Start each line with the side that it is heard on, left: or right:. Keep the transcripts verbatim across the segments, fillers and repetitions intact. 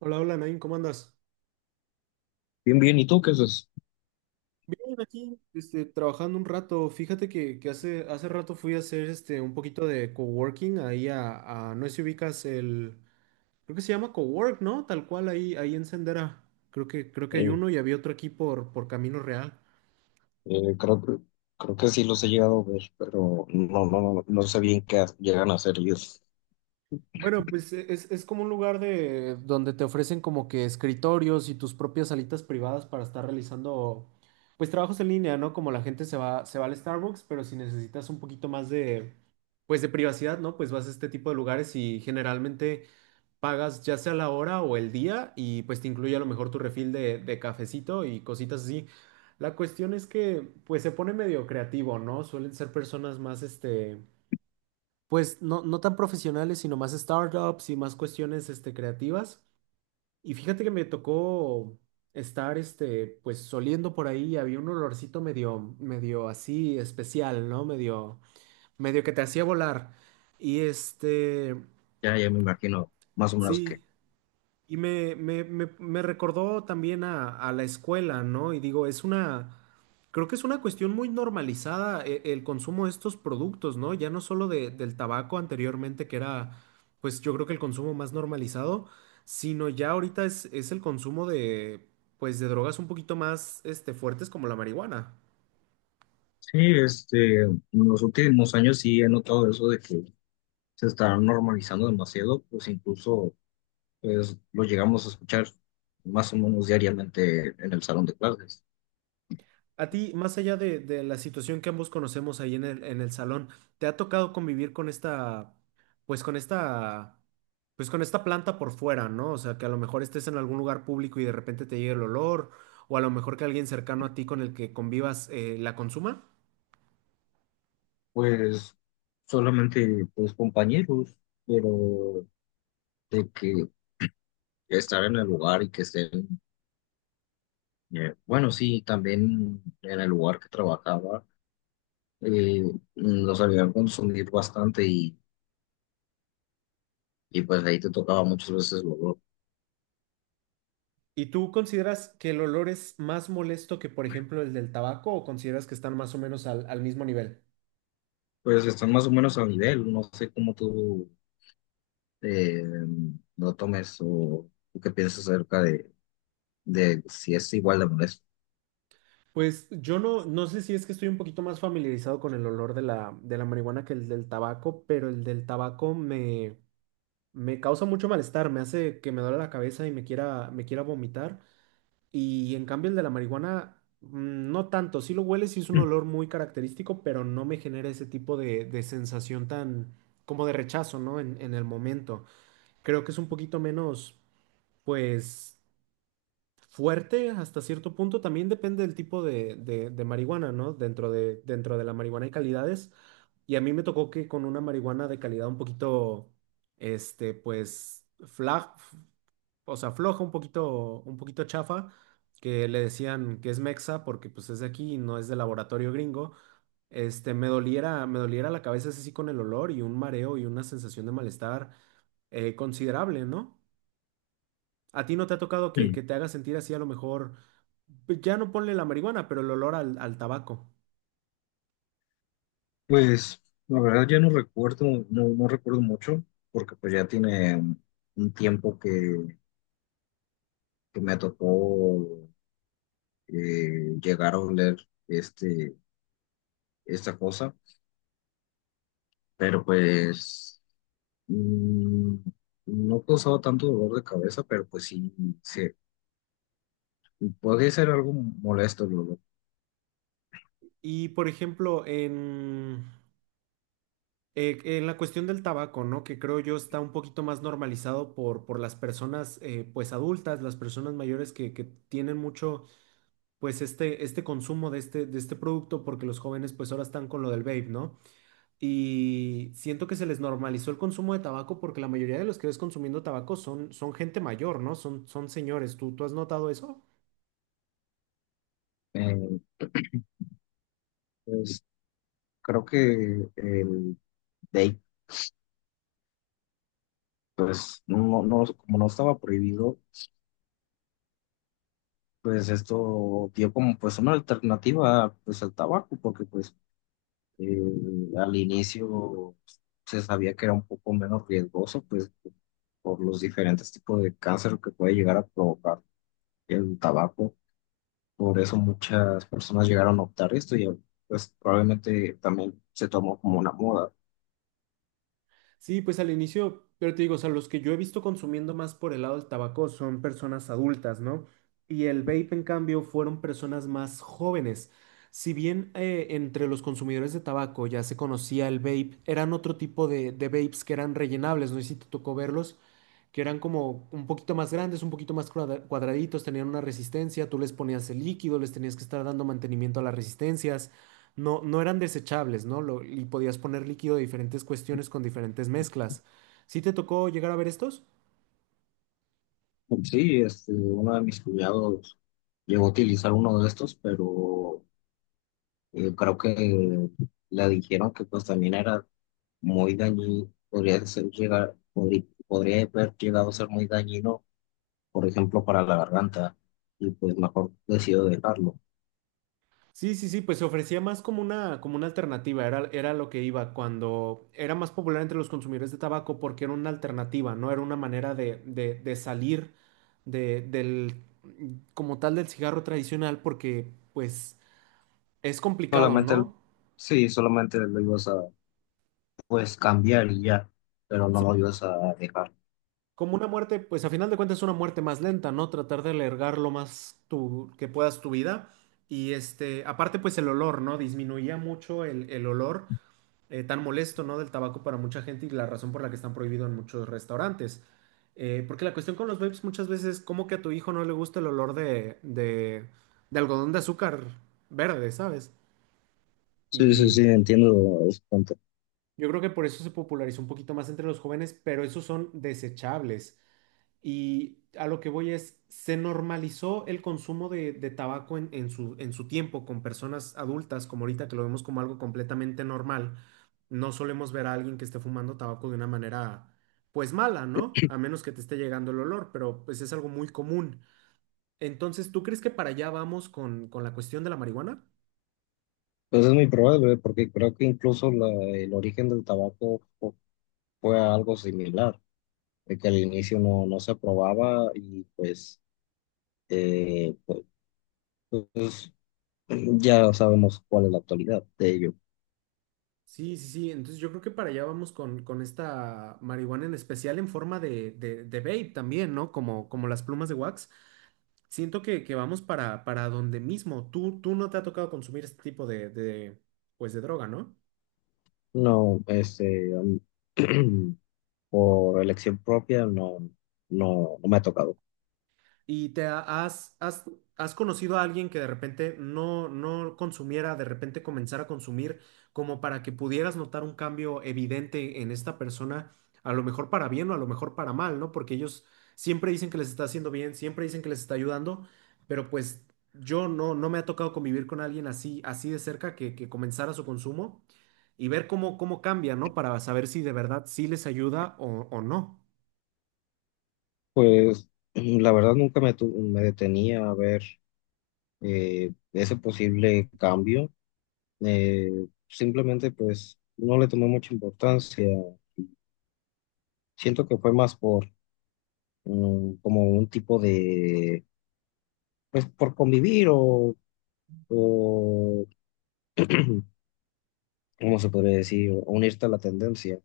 right: Hola, hola, Nain, ¿cómo andas?
left: Bien, bien, ¿y tú qué haces?
right: Bien, aquí, este, trabajando un rato. Fíjate que, que hace, hace rato fui a hacer este, un poquito de coworking ahí a, a- no sé si ubicas el, creo que se llama cowork, ¿no? Tal cual ahí, ahí en Sendera. Creo que, creo que hay
left: Eh,
right: uno y había otro aquí por, por Camino Real.
left: eh, creo, que- creo que sí los he llegado a ver, pero no, no, no sé bien qué llegan a hacer ellos.
right: Bueno, pues e- es, es como un lugar de donde te ofrecen como que escritorios y tus propias salitas privadas para estar realizando pues trabajos en línea, ¿no? Como la gente se va, se va al Starbucks, pero si necesitas un poquito más de pues de privacidad, ¿no? Pues vas a este tipo de lugares y generalmente pagas ya sea la hora o el día y pues te incluye a lo mejor tu refil de, de cafecito y cositas así. La cuestión es que pues se pone medio creativo, ¿no? Suelen ser personas más este pues no, no tan profesionales, sino más startups y más cuestiones este, creativas. Y fíjate que me tocó estar este, pues oliendo por ahí y había un olorcito medio, medio así especial, ¿no? Medio, medio que te hacía volar. Y este,
left: Ya, ya me imagino, más o menos que.
right: sí, y me, me, me, me recordó también a, a la escuela, ¿no? Y digo, es una, creo que es una cuestión muy normalizada e- el, consumo de estos productos, ¿no? Ya no solo de- del tabaco anteriormente, que era, pues yo creo que el consumo más normalizado, sino ya ahorita es, es el consumo de, pues de drogas un poquito más, este, fuertes como la marihuana.
left: Sí, este, en los últimos años sí he notado eso de que se está normalizando demasiado, pues incluso pues, lo llegamos a escuchar más o menos diariamente en el salón de clases.
right: A ti, más allá de, de la situación que ambos conocemos ahí en el, en el salón, ¿te ha tocado convivir con esta, pues con esta, pues con esta planta por fuera, ¿no? O sea, que a lo mejor estés en algún lugar público y de repente te llegue el olor, o a lo mejor que alguien cercano a ti con el que convivas eh, la consuma.
left: Pues solamente pues compañeros, pero de que estar en el lugar y que estén Eh, bueno, sí, también en el lugar que trabajaba eh, los habían consumido bastante y, y pues ahí te tocaba muchas veces luego.
right: ¿Y tú consideras que el olor es más molesto que, por ejemplo, el del tabaco o consideras que están más o menos al, al mismo nivel?
left: Pues están más o menos al nivel, no sé cómo tú eh, lo tomes o tú qué piensas acerca de, de si es igual de molesto.
right: Pues yo no, no sé si es que estoy un poquito más familiarizado con el olor de la, de la marihuana que el del tabaco, pero el del tabaco me, me causa mucho malestar, me hace que me duele la cabeza y me quiera, me quiera vomitar. Y en cambio el de la marihuana, mm, no tanto, sí lo huele, sí es un olor muy característico, pero no me genera ese tipo de, de sensación tan como de rechazo, ¿no? En, en el momento. Creo que es un poquito menos, pues fuerte hasta cierto punto. También depende del tipo de, de- de marihuana, ¿no? Dentro de, dentro de la marihuana hay calidades. Y a mí me tocó que con una marihuana de calidad un poquito, este, pues, flag, o sea, floja, un poquito, un poquito chafa, que le decían que es mexa porque pues es de aquí, y no es de laboratorio gringo. Este, me doliera, me doliera la cabeza así con el olor y un mareo y una sensación de malestar eh, considerable, ¿no? ¿A ti no te ha tocado que, que te haga sentir así a lo mejor, pues, ya no ponle la marihuana, pero el olor al, al tabaco?
left: Pues la verdad ya no recuerdo, no, no recuerdo mucho, porque pues ya tiene un tiempo que, que me tocó eh, llegar a oler este esta cosa, pero pues mm, no causaba tanto dolor de cabeza, pero pues sí, sí, podría ser algo molesto, el.
right: Y por ejemplo, en, eh, en la cuestión del tabaco, ¿no? Que creo yo está un poquito más normalizado por, por las personas eh, pues adultas, las personas mayores que, que tienen mucho pues este, este consumo de este, de este producto porque los jóvenes pues ahora están con lo del vape, ¿no? Y siento que se les normalizó el consumo de tabaco porque la mayoría de los que ves consumiendo tabaco son, son gente mayor, ¿no? Son, son señores. ¿Tú, tú has notado eso?
left: Eh, pues creo que el date, pues no, no, como no estaba prohibido, pues esto dio como pues una alternativa pues al tabaco, porque pues eh, al inicio se sabía que era un poco menos riesgoso, pues por los diferentes tipos de cáncer que puede llegar a provocar el tabaco. Por eso muchas personas llegaron a optar esto y pues probablemente también se tomó como una moda.
right: Sí, pues al inicio, pero te digo, o sea, los que yo he visto consumiendo más por el lado del tabaco son personas adultas, ¿no? Y el vape, en cambio, fueron personas más jóvenes. Si bien eh, entre los consumidores de tabaco ya se conocía el vape, eran otro tipo de, de vapes que eran rellenables, no sé si te tocó verlos, que eran como un poquito más grandes, un poquito más cuadra- cuadraditos, tenían una resistencia, tú les ponías el líquido, les tenías que estar dando mantenimiento a las resistencias. No, no eran desechables, ¿no? Lo- y podías poner líquido de diferentes cuestiones con diferentes mezclas. ¿Sí te tocó llegar a ver estos?
left: Sí, este, uno de mis cuñados llegó a utilizar uno de estos, pero eh, creo que le dijeron que pues también era muy dañino, podría ser llegar, podri- podría haber llegado a ser muy dañino, por ejemplo, para la garganta, y pues mejor decidió dejarlo.
right: Sí, sí, sí, pues se ofrecía más como una, como una alternativa, era, era lo que iba cuando era más popular entre los consumidores de tabaco porque era una alternativa, ¿no? Era una manera de, de- de salir de, del, como tal del cigarro tradicional porque pues es complicado,
left: Solamente, el-
right: ¿no?
left: sí, solamente lo ibas a pues cambiar y ya, pero no lo ibas a dejar.
right: Como una muerte, pues a final de cuentas es una muerte más lenta, ¿no? Tratar de alargar lo más tu, que puedas tu vida. Y este, aparte, pues el olor, ¿no? Disminuía mucho el, el olor eh, tan molesto, ¿no? Del tabaco para mucha gente y la razón por la que están prohibidos en muchos restaurantes. Eh, porque la cuestión con los vapes muchas veces es como que a tu hijo no le gusta el olor de, de, de algodón de azúcar verde, ¿sabes?
left: Sí, sí, sí,
right: Y
left: entiendo ese punto.
right: yo creo que por eso se popularizó un poquito más entre los jóvenes, pero esos son desechables. Y a lo que voy es, se normalizó el consumo de, de tabaco en, en su, en su tiempo con personas adultas, como ahorita que lo vemos como algo completamente normal. No solemos ver a alguien que esté fumando tabaco de una manera, pues mala, ¿no? A menos que te esté llegando el olor, pero pues es algo muy común. Entonces, ¿tú crees que para allá vamos con, con la cuestión de la marihuana?
left: Pues es muy probable, ¿eh? Porque creo que incluso la- el origen del tabaco fu- fue algo similar, de que al inicio no, no se aprobaba y pues, eh, pues, pues, ya sabemos cuál es la actualidad de ello.
right: Sí, sí, sí. Entonces yo creo que para allá vamos con, con esta marihuana en especial en forma de, de, de vape también, ¿no? Como, como las plumas de wax. Siento que, que vamos para, para donde mismo. Tú, tú no te ha tocado consumir este tipo de, de, pues de droga, ¿no?
left: No, este, a mí- por elección propia no, no, no me ha tocado.
right: ¿Y te ha- has, has, has conocido a alguien que de repente no, no consumiera, de repente comenzara a consumir, como para que pudieras notar un cambio evidente en esta persona, a lo mejor para bien o a lo mejor para mal, ¿no? Porque ellos siempre dicen que les está haciendo bien, siempre dicen que les está ayudando, pero pues yo no, no me ha tocado convivir con alguien así, así de cerca que, que comenzara su consumo y ver cómo, cómo cambia, ¿no? Para saber si de verdad sí les ayuda o, o no.
left: Pues la verdad nunca me, tu- me detenía a ver eh, ese posible cambio. Eh, simplemente pues no le tomé mucha importancia. Siento que fue más por mm, como un tipo de, pues por convivir o, o ¿cómo se podría decir? O unirte a la tendencia.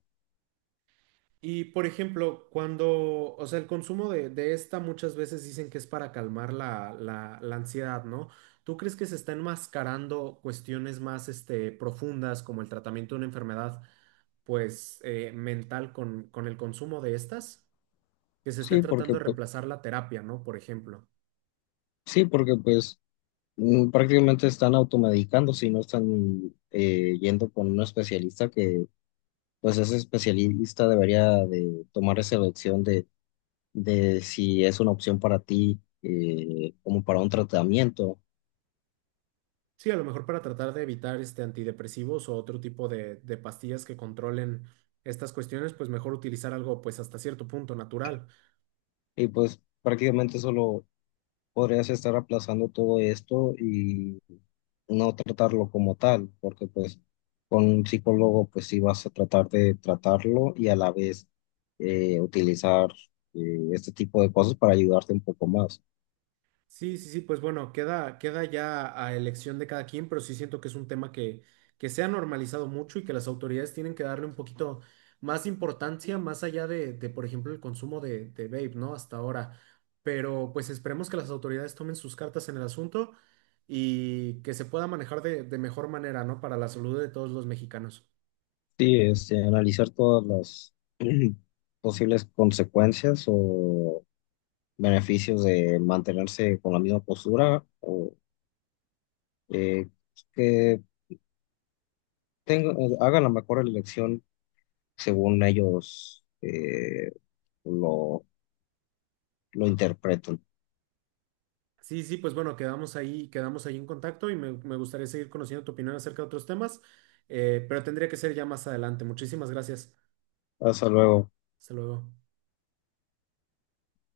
right: Y por ejemplo, cuando, o sea, el consumo de, de esta muchas veces dicen que es para calmar la, la, la ansiedad, ¿no? ¿Tú crees que se está enmascarando cuestiones más, este, profundas como el tratamiento de una enfermedad, pues, eh, mental con, con el consumo de estas? Que se esté
left: Sí, porque,
right: tratando de
left: pu-
right: reemplazar la terapia, ¿no? Por ejemplo.
left: sí, porque pues mm, prácticamente están automedicándose y no están eh, yendo con un especialista que pues ese especialista debería de tomar esa elección de si es una opción para ti eh, como para un tratamiento.
right: Sí, a lo mejor para tratar de evitar, este, antidepresivos o otro tipo de, de pastillas que controlen estas cuestiones, pues mejor utilizar algo, pues, hasta cierto punto natural.
left: Y pues prácticamente solo podrías estar aplazando todo esto y no tratarlo como tal, porque pues con un psicólogo pues sí vas a tratar de tratarlo y a la vez eh, utilizar eh, este tipo de cosas para ayudarte un poco más.
right: Sí, sí, sí, pues bueno, queda, queda ya a elección de cada quien, pero sí siento que es un tema que, que se ha normalizado mucho y que las autoridades tienen que darle un poquito más importancia, más allá de, de, por ejemplo, el consumo de, de vape, ¿no? Hasta ahora. Pero pues esperemos que las autoridades tomen sus cartas en el asunto y que se pueda manejar de, de mejor manera, ¿no? Para la salud de todos los mexicanos.
left: Sí, este, analizar todas las posibles consecuencias o beneficios de mantenerse con la misma postura eh, que tengan, eh, hagan la mejor elección según ellos eh, lo, lo interpreten.
right: Sí, sí, pues bueno, quedamos ahí, quedamos ahí en contacto y me, me gustaría seguir conociendo tu opinión acerca de otros temas, eh, pero tendría que ser ya más adelante. Muchísimas gracias.
left: Hasta luego.
right: Hasta luego.